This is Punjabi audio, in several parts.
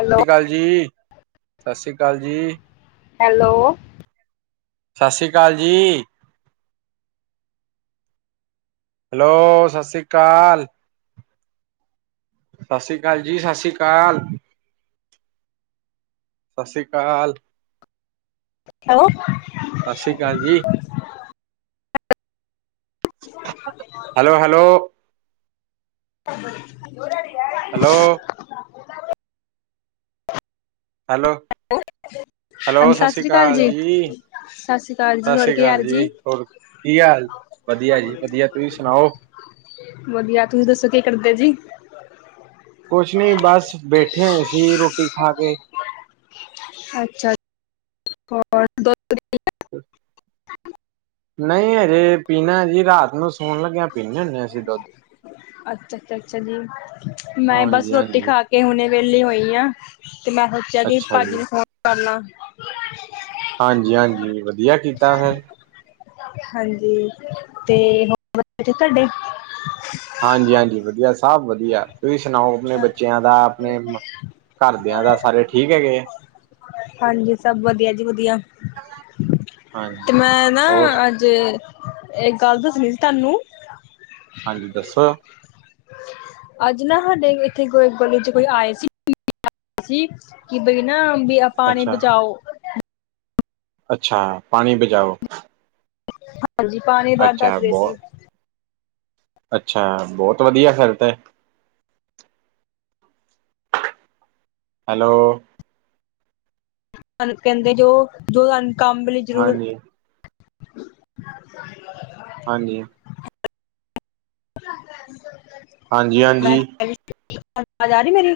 ਹੈਲੋ। [unintelligible] ਸਤ੍ਰੀ ਅਕਾਲ ਜੀ। ਸਤਿ ਸ਼੍ਰੀ ਅਕਾਲ ਜੀ। ਹੈਲੋ। ਸਤਿ ਸ਼੍ਰੀ ਅਕਾਲ ਜੀ। ਹੈਲੋ ਸਤਿ ਸ਼੍ਰੀ ਅਕਾਲ। ਸਤਿ ਸ਼੍ਰੀ ਅਕਾਲ ਜੀ ਸਤਿ ਸ਼੍ਰੀ ਅਕਾਲ। ਸਤਿ ਸ਼੍ਰੀ ਅਕਾਲ। ਹੈਲੋ ਸਤਿ ਸ਼੍ਰੀ ਅਕਾਲ ਜੀ। [inaudible] Hello hello. [inaudible] ਹੈਲੋ ਹੈਲੋ ਹਾਂਜੀ ਸਤਿ ਸ਼੍ਰੀ ਅਕਾਲ ਜੀ ਸਤਿ ਸ੍ਰੀ ਅਕਾਲ ਜੀ। ਸਤਿ ਹੋਰ ਸ਼੍ਰੀ ਕੀ ਅਕਾਲ ਹਾਲ ਜੀ? ਹੋਰ ਕੀ ਹਾਲ? ਵਧੀਆ ਜੀ ਵਧੀਆ। ਤੁਸੀ ਸੁਣਾਓ। ਵਧੀਆ ਤੁਸੀਂ ਦੱਸੋ ਕੀ ਕਰਦੇ ਜੀ? ਕੁਛ ਨਹੀਂ ਬਸ ਬੈਠੇ ਸੀ ਰੋਟੀ ਖਾ ਕੇ। ਅੱਛਾ ਅ ਹੋਰ ਦ [inaudible] ਨਹੀਂ ਹਜੇ ਪੀਨਾ ਏ ਜੀ ਰਾਤ ਨੂੰ ਸੌਣ ਲੱਗਿਆ ਪੀਂਦੇ ਹੁੰਦੇ ਅਸੀਂ ਦੁੱਧ। ਅੱਛਾ ਅੱਛਾ ਅੱਛਾ ਜੀ ਮੈਂ ਬਸ ਹਾਂਜੀ, ਰੋਟੀ ਹਾਂਜੀ, ਖਾ ਕੇ ਕੇ ਹੁਣੇ ਵੇਹਲੀ ਹੋਈ ਆ ਤੇ ਮੈਂ ਸੋਚਿਆ ਕਿ ਭਾੱ ਜੀ ਨੂੰ ਫੋਨ ਕਰ ਲਾਂ। ਹਾਂਜੀ ਹਾਂਜੀ ਵਧੀਆ ਕੀਤਾ ਫਿਰ। ਹਾਂਜੀ ਤੇ ਹੋਰ ਤੁਹਾਡੇ ਹਾਂਜੀ ਹਾਂਜੀ ਵਧੀਆ ਸਭ ਵਧੀਆ। ਤੁਸੀ ਸੁਣਾਓ ਅਪਣੇ ਬੱਚਿਆਂ ਦਾ ਅਪਣੇ ਘਰਦੇਆਂ ਦਾ ਸਾਰੇ ਠੀਕ ਹੈਗੇ ਏ। ਹਾਂਜੀ ਸਭ ਵਧੀਆ ਜੀ ਵਧੀਆ ਹਾਂਜੀ ਤੇ ਮੈਂ ਹੋਰ ਨਾ ਜੇ ਇਕ ਗੱਲ ਦੱਸਣੀ ਸੀ ਤੁਹਾਨੂੰ ਹਾਂਜੀ ਦੱਸੋ। ਅੱਜ ਨਾ ਸਾਡੇ ਇੱਥੇ ਗਲੀ ਚ ਕੋਈ ਆਏ ਸੀ ਸੀ ਕਿ ਬਈ ਨਾ ਪਾਣੀ ਅੱਛਾ ਬਚਾਓ ਅੱਛਾ ਪਾਣੀ ਬਚਾਓ। ਹਾਂਜੀ ਪਾਣੀ ਬਾਹਰ ਅੱਛਾ ਦੱਸ ਰਹੇ ਸੀ। ਬਹੁਤ ਅੱਛਾ ਬਹੁਤ ਵਧੀਆ ਫਿਰ ਤੇ। ਹੈਲੋ ਸਾਨੂੰ ਕਹਿੰਦੇ ਜੋ ਜੋ ਸਾਨੂੰ ਕੰਮ ਲਈ ਜ਼ਰੂਰ ਹਾਂਜੀ ਹਾਂਜੀ। [inaudible] ਹਾਂਜੀ ਹਾਂਜੀ। ਆਵਾਜ ਆ ਰਹੀ ਮੇਰੀ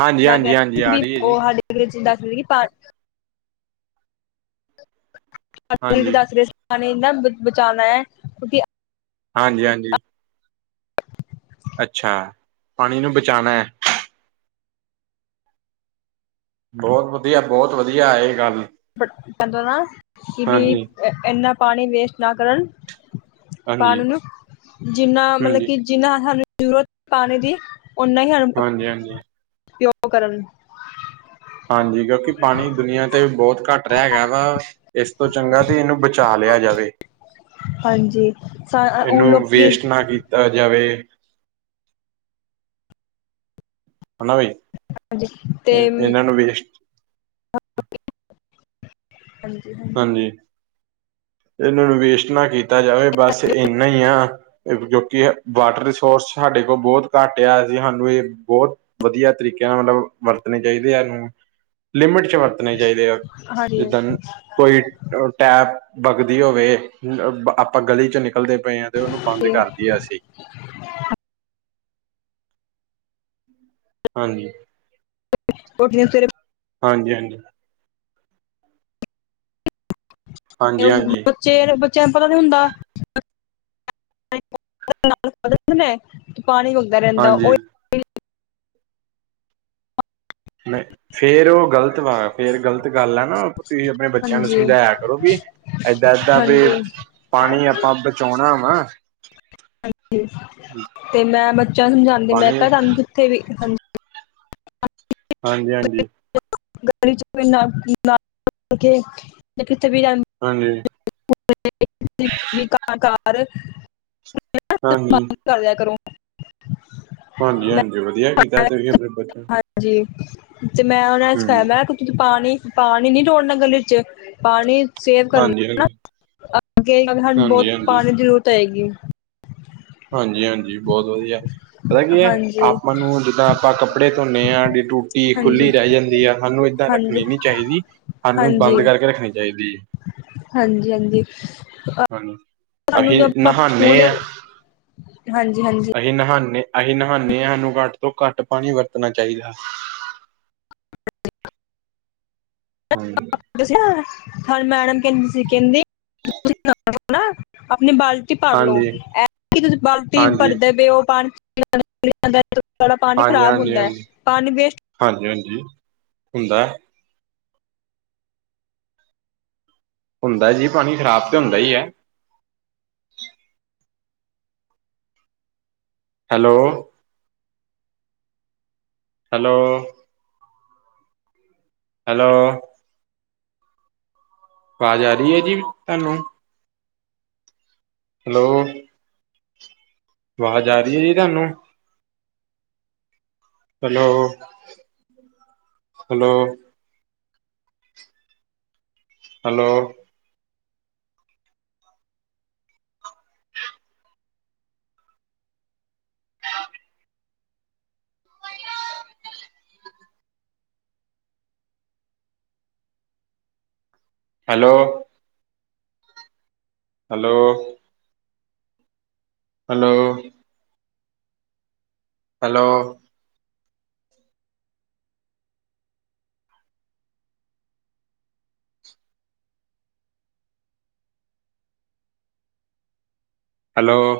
ਹਾਂਜੀ ਮੈਂ ਕਹ ਹਾਂਜੀ ਹਾਂਜੀ ਆ ਰਹੀ ਸੀ ਹੈ ਜੀ ਉਹ [unintelligible] ਹਾਂਜੀ ਦੱਸ ਰਹੇ ਸੀ ਪਾਨੀ ਨਾ ਬਚਾਉਣਾ ਹੈ ਕਿਉਂਕਿ ਹਾਂਜੀ ਹਾਂਜੀ। ਅੱਛਾ, ਪਾਣੀ ਨੂੰ ਬਚਾਣਾ ਐ। ਬੋਤ ਵਦੀਆ, ਬੋਤ ਵਦੀਆ, ਐ ਗੱਲ [unintelligible] ਪੈਂਦਾ ਨਾ ਕਿ ਵੀ ਹਾਂਜੀ ਏਨਾ ਪਾਣੀ ਵੇਸਟ ਨਾ ਕਰਨ ਹਾਂਜੀ ਪਾਣੀ ਨੂੰ ਜਿੰਨਾ ਮਤਲਬ ਹਾਂਜੀ ਕਿ ਜਿੰਨਾ ਸਾਨੂੰ ਜ਼ਰੂਰਤ ਪਾਣੀ ਦੀ, ਓਨਾ ਹਾਂਜੀ ਹਾਂਜੀ [unintelligible] ਕਰਨ ਹਾਂਜੀ, ਕਿਓਂਕੇ ਪਾਣੀ ਦੁਨੀਆ ਤੇ ਬੋਤ ਘੱਟ ਰੈਗਾ ਵਾ ਇਸ ਤੋਂ ਚੰਗਾ ਤੇ ਏਨੂੰ ਬਚਾ ਲਿਆ ਜਾਵੇ। ਹਾਂਜੀ ਸਾ ਅ ਅ ਹੁਣ ਲੋਕੀ ਤਾ ਜਾਵੇ ਹਨਾ ਬੀ, ਹਾਂਜੀ ਤੇ ਏ ਏਨਾਂ ਨੂੰ ਵੇਸਟ ਹਾਂਜੀ ਹਾਂ। ਹਾਂਜੀ, ਏਨਾਂ ਨੂੰ ਵੇਸਟ ਨਾ ਕੀਤਾ ਜਾਵੇ ਬਸ ਇੰਨਾ ਈ ਆ। ਕਿਓਂਕੇ ਏ ਵਾਟਰ ਰਿਸੋਰਸ ਸਾਡੇ ਕੋ ਬੋਤ ਘੱਟ ਐ ਆ ਤੇ ਸਾਨੂੰ ਏ ਬੋਤ ਵਦੀਆ ਤਰੀਕੇਆਂ ਨਾਲ ਮਤਲਬ ਵਰਤਣੇ ਚਾਈਦੇ ਐ ਏਨੂੰ। ਲਿਮਿਟ ਚ ਵਰਤਣੇ ਚਾਈਦੇ ਆ, ਹਾਂਜੀ ਜਿੱਦਾਂ ਹਾਂਜੀ ਕੋਈ ਅ ਟੈਪ ਬਗਦੀ ਹੋਵੇ ਆਪਾਂ ਗਲੀ ਚ ਨਿਕਲਦੇ ਪਏ ਆਂ ਤੇ ਓਨੂੰ ਬੰਦ ਤੇ ਕਰਦੀ ਐ ਅਸੀਂ। ਹਾਂਜੀ। ਓ ਫੇਰ [unintelligible] ਹਾਂਜੀ-ਹਾਂਜੀ। ਹਾਂਜੀ ਹਾਂਜੀ ਬੱਚੇ, ਬੱਚੇਆਂ ਨੂੰ ਪਤਾ ਨੀ ਹੁੰਦਾ। [unintelligible] ਤੇ ਪਾਣੀ ਡੁਲਦਾ ਰੈਂਦਾ ਓ ਹਾਂਜੀ ਮੈਂ ਫੇਰ ਓ ਗਲਤ ਵਾ ਫੇਰ ਗਲਤ ਗੱਲ ਆ ਨਾ ਤੁਸੀਂ ਆਪਣੇ ਬੱਚੇਆਂ ਨੂੰ ਹਾਂਜੀ ਸਮਜਾਇਆ ਕਰੋ ਵੀ ਏਦਾਂ-ਏਦਾਂ ਵੀ, ਹਾਂਜੀ ਪਾਣੀ ਆਪਾਂ ਬਚੋਣਾ ਵਾ। ਹਾਂਜੀ ਤੇ ਮੈਂ ਬੱਚੇਆਂ ਨੂੰ ਸਮਜਾਂਦੀ ਮੈਂ ਪਾਣੀ ਕਿਆ ਸਾਨੂੰ ਕਿੱਥੇ ਵੀ ਹਾਂਜੀ ਹਾਂਜੀ-ਹਾਂਜੀ। [unintelligible] ਗਲੀ ਚ ਕੋਈ [unintelligible] ਯਾਂ ਕਿੱਥੇ ਵੀ ਜਾਂ ਹਾਂਜੀ। [inaudible] ਹਾਂਜੀ ਕਰ ਦੇਆ ਕਰੂੰ। ਹਾਂਜੀ-ਹਾਂਜੀ ਵਦੀਆ ਕੀਤਾ, ਤੁਸੀਂ ਆਪਣੇ ਬੱਚੇਆਂ ਨੂੰ ਹਾਂਜੀ ਤੇ ਮੈਂ ਓਨਾਂ ਨੂੰ ਸਿਖਾਏਆ ਮੈਂ ਕਿਆ ਤੁਸੀਂ ਪਾਣੀ ਪਾਣੀ ਨੀ ਡੋਲਨਾ ਗਲੀ ਚ, ਪਾਣੀ ਸੇਵ ਕਰ ਹਾਂਜੀ ਲੈਨਾ, ਹਾਂਜੀ ਅੱਗੇ ਜਾ ਕੇ ਸਾਨੂੰ ਹਾਂਜੀ ਬੋਤ ਹਾਂਜੀ ਪਾਣੀ ਦੀ ਜ਼ਰੂਰਤ ਪਏਗੀ। ਹਾਂਜੀ-ਹਾਂਜੀ ਬੋਤ ਵਦੀਆ, ਪਤਾ ਕੀ ਐ, ਹਾਂਜੀ ਆਪਾਂ ਨੂੰ ਜਿੱਦਾਂ ਆਪਾਂ ਕੱਪ ਕੱਪੜੇ ਧੋਨੇ ਆਂ ਸਾਡੀ ਟੂਟੀ ਹਾਂਜੀ, ਖੁੱਲੀ ਰੈ ਜਾਂਦੀ ਆ ਸਾਨੂੰ ਏਦਾਂ ਹਾਂਜੀ, ਰੱਖਣੀ ਨੀ ਚਾਹੀਦੀ। ਸਾਨੂੰ ਬੰਦ ਕਰਕੇ ਰੱਖਣੀ ਚਾਹੀਦੀ ਐ। ਹਾਂਜੀ-ਹਾਂਜੀ। ਹਾਂ, ਅਸੀਂ ਨਹਾਨੇ ਆਂ ਹਾਂਜੀ-ਹਾਂਜੀ। ਅਸੀ ਨਹਾਨੇ ਅਸੀਂ ਨਹਾਨੇ ਆ ਸਾਨੂੰ ਘੱਟ ਤੋਂ ਘੱਟ ਪਾਣੀ ਵਰਤਨਾ ਚਾਈਦਾ। ਹਾਂਜੀ। [unintelligible] ਸਾਨੂੰ ਮੈਡਮ ਕੈਂਦੀ ਸੀ ਕੈਂਦੀ ਤੁਸੀਂ ਨਹਾਲੋ ਨਾ ਆਪਣੀ ਬਾਲ ਤੇ ਭਰ ਲਓ ਹਾਂਜੀ ਆਪ ਤੇ ਤੁਸੀਂ ਬਾਲਟੀ ਹਾਂਜੀ ਭਰਦੇ ਪਏ ਓ ਪਾਣੀ [unintelligible] ਪਾਣੀ ਹਾਂਜੀ ਖ਼ਰਾਬ ਹਾਂਜੀ ਹੁੰਦਾ ਹੈ ਪਾਣੀ ਵੇਸਟ ਹਾਂਜੀ ਹਾਂਜੀ ਹੁੰਦਾ ਹੁੰਦਾ ਜੀ ਪਾਣੀ ਖ਼ਰਾਬ ਤੇ ਹੁੰਦਾ ਈ ਐ ਹੈਲੋ ਹੈਲੋ ਹੈਲੋ ਆਵਾਜ਼ ਆ ਰਹੀ ਐ ਜੀ ਤੁਹਾਨੂੰ ਹੈਲੋ ਆਵਾਜ਼ ਆ ਰਹੀ ਹੈ ਜੀ ਤੁਹਾਨੂੰ hello hello hello- hello- hello- hello- hello- hello-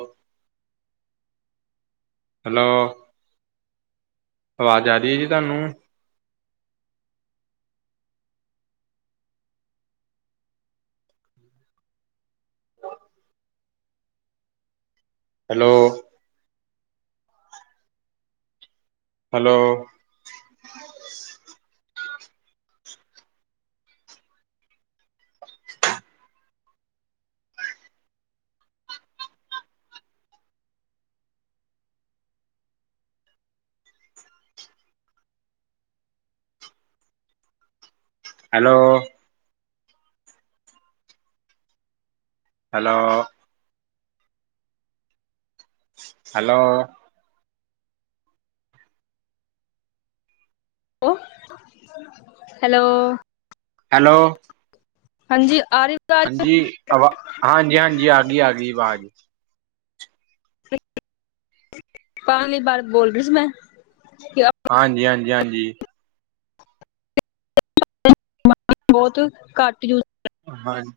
hello- ਆਵਾਜ਼ ਆ ਰਹੀ ਐ, ਜੀ ਤੁਹਾਨੂੰ hello- hello- hello- hello- hello- [unintelligible] hello- hello- ਹਾਂਜੀ ਆ ਰਹੀਂ ਹਾਂਜੀ, ਆਵਾਜ਼ ਹਾਂਜੀ-ਹਾਂਜੀ ਆ ਗਈ, ਆ ਗਈ ਆਵਾਜ਼ [unintelligible] ਬਾਰ ਬੋਲਦੀ ਸੀ ਮੈਂ ਹਾਂਜੀ, ਹਾਂਜੀ, ਹਾਂਜੀ ਬਹੁਤ ਘੱਟ ਯੂਜ ਹਾਂ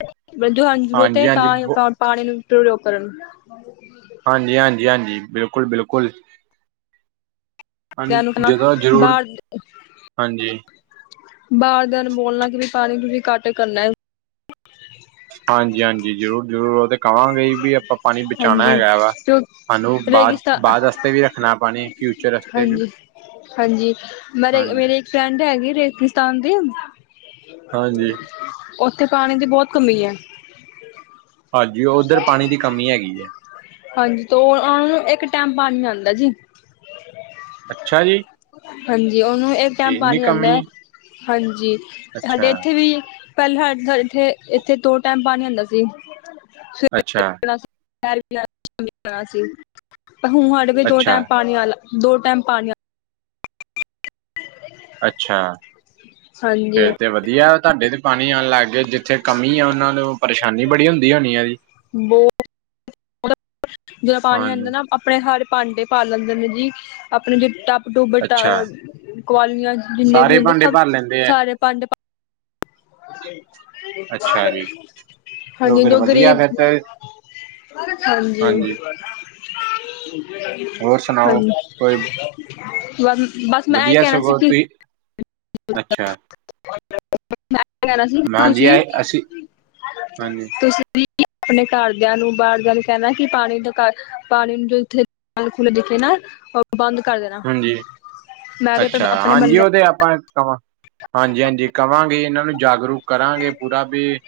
ਹਾਂਜੀ ਹਾਂਜੀ [unintelligible] ਪਾਣੀ ਨੂੰ [unintelligible] ਕਰਨ [inaudible] ਹਾਂਜੀ, ਹਾਂਜੀ, ਹਾਂਜੀ, ਬਿਲਕੁਲ, ਬਿਲਕੁਲ ਹਾਂਜੀ ਨੂੰ ਕਹਿਣਾ ਜਦੋਂ ਜ਼ਰੂਰਤ ਬਾਹਰ ਹਾਂਜੀ ਬਾਰ ਦਿਨ ਮੌਲਾ ਚ ਵੀ ਪਾਣੀ ਪੁਰੀ ਤੁਸੀਂ ਕੱਟ ਕਰਨਾ ਹਾਂਜੀ, ਹਾਂਜੀ ਜ਼ਰੂਰ-ਜ਼ਰੂਰ, ਉਹਦੇ ਕਵਾਂਗੇ ਵੀ ਆਪਾਂ ਪਾਣੀ ਬਚਾਉਣਾ ਹਾਂਜੀ ਹੈਗਾ ਵਾ ਕਿਉਂ ਹਲੋ ਬਾਅਦ ਰੇਗਿਸਤਾ ਬਾਅਦ ਵਾਸਤੇ ਵੀ ਰੱਖਣਾ ਪਾਣੀ ਫਿਊਚਰ ਵਾਸਤੇ ਵੀ ਹਾਂਜੀ ਹਾਂਜੀ, ਮਰੇ ਹਾਂਜੀ ਮੇਰੇ ਫਰੈਂਡ ਹੈਗੀ, ਰੇਗਿਸਤਾਨ ਦੀ ਹਾਂਜੀ ਉੱਥੇ ਪਾਣੀ ਚ ਬਹੁਤ ਘੁੰਮੀ ਆਂ। ਹਾਂਜੀ, ਉੱਧਰ ਪਾਣੀ ਦੀ ਕਮੀ ਹੈਗੀ ਐ ਹਾਂਜੀ ਤੇ, ਉਹਨਾਂ ਨੂੰ ਇੱਕ ਟੈਮ ਪਾਣੀ ਆਉਂਦਾ ਜੀ। ਅੱਛਾ ਜੀ। ਹਾਂਜੀ, ਉਹਨੂੰ ਇੱਕ ਟਾਈਮ ਇੰਨੀ ਪਾਣੀ ਆਉਂਦਾ ਐ, ਕਮੀ ਹਾਂਜੀ ਸਾਡੇ ਅੱਛਾ ਇੱਥੇ ਵੀ, ਪਹਿਲਾਂ ਤਾਂ ਥੇ ਇਥੇ-ਇੱਥੇ ਤੋ ਦੋ ਟਾਈਮ ਪਾਣੀ ਆਉਦਾ ਸੀ। ਅੱਛਾ। [inaudible] ਅੱਛਾ ਦੋ ਟੈਮ ਪਾਣੀ ਅੱਛਾ। ਹਾਂਜੀ। ਫੇਰ ਤੇ ਵਧੀਆ, ਤਾਡੇ ਤੇ ਪਾਣੀ ਆਉਣ ਲੱਗ ਗਿਆ। ਜਿੱਥੇ ਕਮੀ ਆ, ਉਹਨਾਂ ਨੂੰ ਪਰੇਸ਼ਾਨੀ ਬੜੀ ਹੁੰਦੀ ਹੋਣੀ ਹੈ ਜੀ। [inaudible] ਬੋ ਜਦੋਂ ਪਾਣੀ ਹਾਂਜੀ ਆਂਦਾ ਨਾ, ਆਪਣੇ ਸਾਰੇ ਭਾਂਡੇ ਪਾਰ ਲੈਂਦੇ ਨੇ ਜੀ, ਆਪਣੇ ਜਿਦਾਂ ਟੁਅਬਲ ਅੱਛਾ [unintelligible] ਕੁਆਲਨੀਆਂ, ਜਿੰਨੇ ਵੀ ਸਾਰੇ ਹੁੰਦੇ ਭਾਂਡੇ ਸਭ ਭਰ ਲੈਂਦੇ ਆ ਸਾਰੇ ਭਾਂਡੇ ਭੇ [inaudible] ਅੱਛਾ ਜੀ ਚਲੋ ਹਾਂਜੀ ਫਿਰ ਡੋਗਰੇ ਵਧੀਆ ਫਿਰ ਤੇ ਹਾਂਜੀ [inaudible] ਹੋਰ ਸੁਣਾਓ ਹਾਂਜੀ, ਕੋਈ ਬਸ-ਬਸ ਮੈਂ ਇਹਹੀ ਵਧੀਆ ਕਹਿਣਾ ਸੀ ਸਗੋਂ ਕਿ ਤੁਸੀਂ ਅੱਛਾ। [inaudible] ਮੈਂ ਕਹਿਣਾ ਸੀ ਹਾਂਜੀ ਤੁਸੀਂ, ਇਹ ਅਸੀਂ ਹਾਂਜੀ ਤੁਸੀਂ ਆਪਣੇ ਘਰਦਿਆਂ ਨੂੰ ਬਾਹਰਦਿਆਂ ਨੂੰ ਕਹਿਣਾ, ਕਿ ਪਾਣੀ ਦਾ ਪਾਣੀ ਨੂੰ ਜੋ ਇੱਥੇ ਨਲ ਖੁਲੇ ਦਿਖੇ ਨਾ ਬੰਦ ਕਰ ਦੇਣਾ ਹਾਂਜੀ, ਮੈਂ ਵੀ ਅੱਛਾ ਆਪਣੇ ਹਾਂਜੀ, ਮਹੱਲੇ ਉਹਦੇ ਆਪਾਂ ਹਾਂਜੀ ਹਾਂਜੀ, ਕਵਾਂਗੇ ਇਹਨਾਂ ਨੂੰ ਜਾਗਰੂਕ ਕਰਾਂਗੇ ਪੂਰਾ ਵੀ,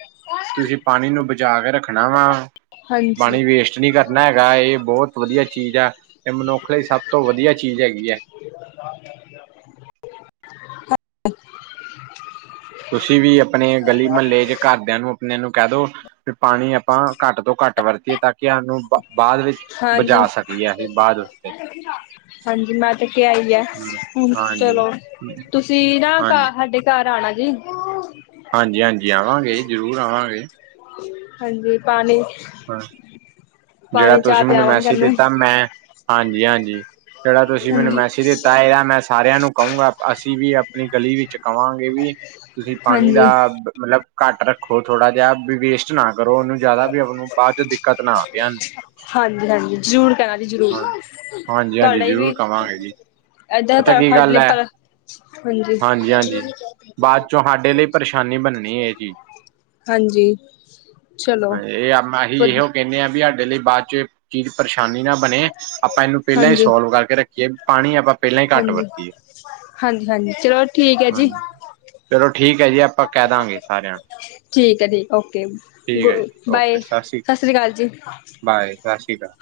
ਤੁਸੀਂ ਪਾਣੀ ਨੂੰ ਬਚਾ ਕੇ ਰੱਖਣਾ ਵਾ। ਹਾਂਜੀ ਪਾਣੀ ਵੇਸਟ ਨਹੀਂ ਕਰਨਾ ਹੈਗਾ। ਇਹ ਬਹੁਤ ਵਧੀਆ ਚੀਜ਼ ਆ, ਇਹ ਮਨੁੱਖ ਲਈ ਸਭ ਤੋਂ ਵਧੀਆ ਚੀਜ਼ ਹੈਗੀ ਹੈ। ਹਾਂ। ਤੁਸੀਂ ਵੀ ਆਪਣੇ ਗਲੀ-ਮਹੱਲੇ 'ਚ, ਘਰਦਿਆਂ ਨੂੰ ਆਪਣੇ ਨੂੰ ਕਹਿ ਦੋ ਵੀ ਪਾਣੀ ਆਪਾਂ, ਘੱਟ ਤੋਂ ਘੱਟ ਵਰਤੀਏ ਤਾਂ ਨੂੰ ਬਾਅਦ ਵਿੱਚ ਬਚਾ ਹਾਂਜੀ ਸਕੀਏ ਸੀਂ, ਬਾਅਦ ਵਿੱਚ। ਹਾਂਜੀ ਮੈਂ ਤੇ ਕੇ ਕਿਹਾ ਈ ਏ, ਹੁਣ ਹਾਂਜੀ ਚਲੋ ਤੁਸੀਂ ਨਾ ਘ ਹਾਂਜੀ ਸਾਡੇ ਘਾਰ ਆਣਾ ਜੀ। ਹਾਂਜੀ-ਹਾਂਜੀ ਆਵਾਂਗੇ, ਜ਼ਰੂਰ ਆਵਾਂਗੇ। ਹਾਂਜੀ, ਪਾਣੀ ਜਿਹੜਾ ਪਾਣੀ ਚਾਹ ਤੁਸੀਂ ਮੈਨੂੰ ਪਿਆਵਾਂਗੇ ਮੈਸੇਜ ਤੁਹਾਨੂੰ ਦਿੱਤਾ ਮੈਂ, ਹਾਂਜੀ ਹਾਂਜੀ ਜਿਹੜਾ ਤੁਸੀਂ ਮੈਨੂੰ ਹਾਂਜੀ ਮੈਸੇਜ ਦਿੱਤਾ, ਇਹ ਮੈਂ ਸਾਰਿਆਂ ਨੂੰ ਕਹੂੰਗਾ। ਅਸੀਂ ਵੀ ਆਪਣੀ ਗਲੀ ਵਿੱਚ ਕਵਾਂਗੇ ਵੀ, ਤੁਸੀਂ ਪਾਣੀ ਦਾ ਹਾਂਜੀ ਮਤਲਬ ਘੱਟ ਰੱਖੋ ਥੋੜਾ ਜਿਹਾ ਵੀ ਵੇਸਟ ਵੇਸਟ ਨਾ ਕਰੋ ਉਹਨੂੰ ਜ਼ਿਆਦਾ, ਵੀ ਆਪ ਨੂੰ ਬਾਅਦ 'ਚ ਦਿੱਕਤ ਨਾ ਆਵੇੂੰ। ਹਾਂਜੀ ਹਾਂਜੀ, ਜ਼ਰੂਰ ਕਹਿਣਾ ਜੀ ਜ਼ਰੂਰ, ਹਾਂ ਹਾਂਜੀ ਹਾਂਜੀ ਤੁਹਾਡਾ ਹੀ ਵੀ ਜ਼ਰੂਰ ਕਵਾਂਗੇ ਜੀ ਏਦਾਂ ਪਤਾ ਕੀ ਸਾਡ ਗੱਲ ਲਈ ਹੈ ਪਰ, ਹਾਂਜੀ ਤੁਹਾਡੇ ਲਈ ਪਰੇਸ਼ਾਨੀ ਬਣਨੀ ਹੈ ਜੀ। ਹਾਂਜੀ ਚਲੋ ਇਹ ਅਸੀਂ ਵਧ ਇਹੋ ਕਹਿੰਦੇ ਹਾਂ, ਵੀ ਸਾਡੇ ਲਈ ਬਾਅਦ 'ਚ ਚੀਜ਼ ਪਰੇਸ਼ਾਨੀ ਨਾ ਬਣੇ, ਆਪਾਂ ਇਹਨੂੰ ਪਹਿਲਾਂ ਹੀ ਹਾਂਜੀ ਸੋਲਵ ਕਰਕੇ ਰੱਖੀਏ। ਪਾਣੀ ਆਪਾਂ ਪਹਿਲਾਂ ਹੀ ਘੱਟ ਹਾਂਜੀ, ਵਰਤੀਏ ਹਾਂਜੀ ਹਾਂਜੀ, ਚਲੋ ਠੀਕ ਹੈ ਜੀ। ਹਾਂਜੀ ਚਲੋ ਠੀਕ ਹੈ ਜੀ, ਆਪਾਂ ਕਹਿ ਦਾਂਗੇ ਸਾਰਿਆਂ ਨੂੰ। ਠੀਕ ਹੈ ਠੀਕ, ਓਕੇ, ਠੀਕ ਹੈ ਗ ਜੀ ਬਾਏ, ਓਕੇ ਸਤਿ ਸ੍ਰੀ ਅਕਾਲ ਜੀ। ਸਤ ਸ਼੍ਰੀਕਾਲ।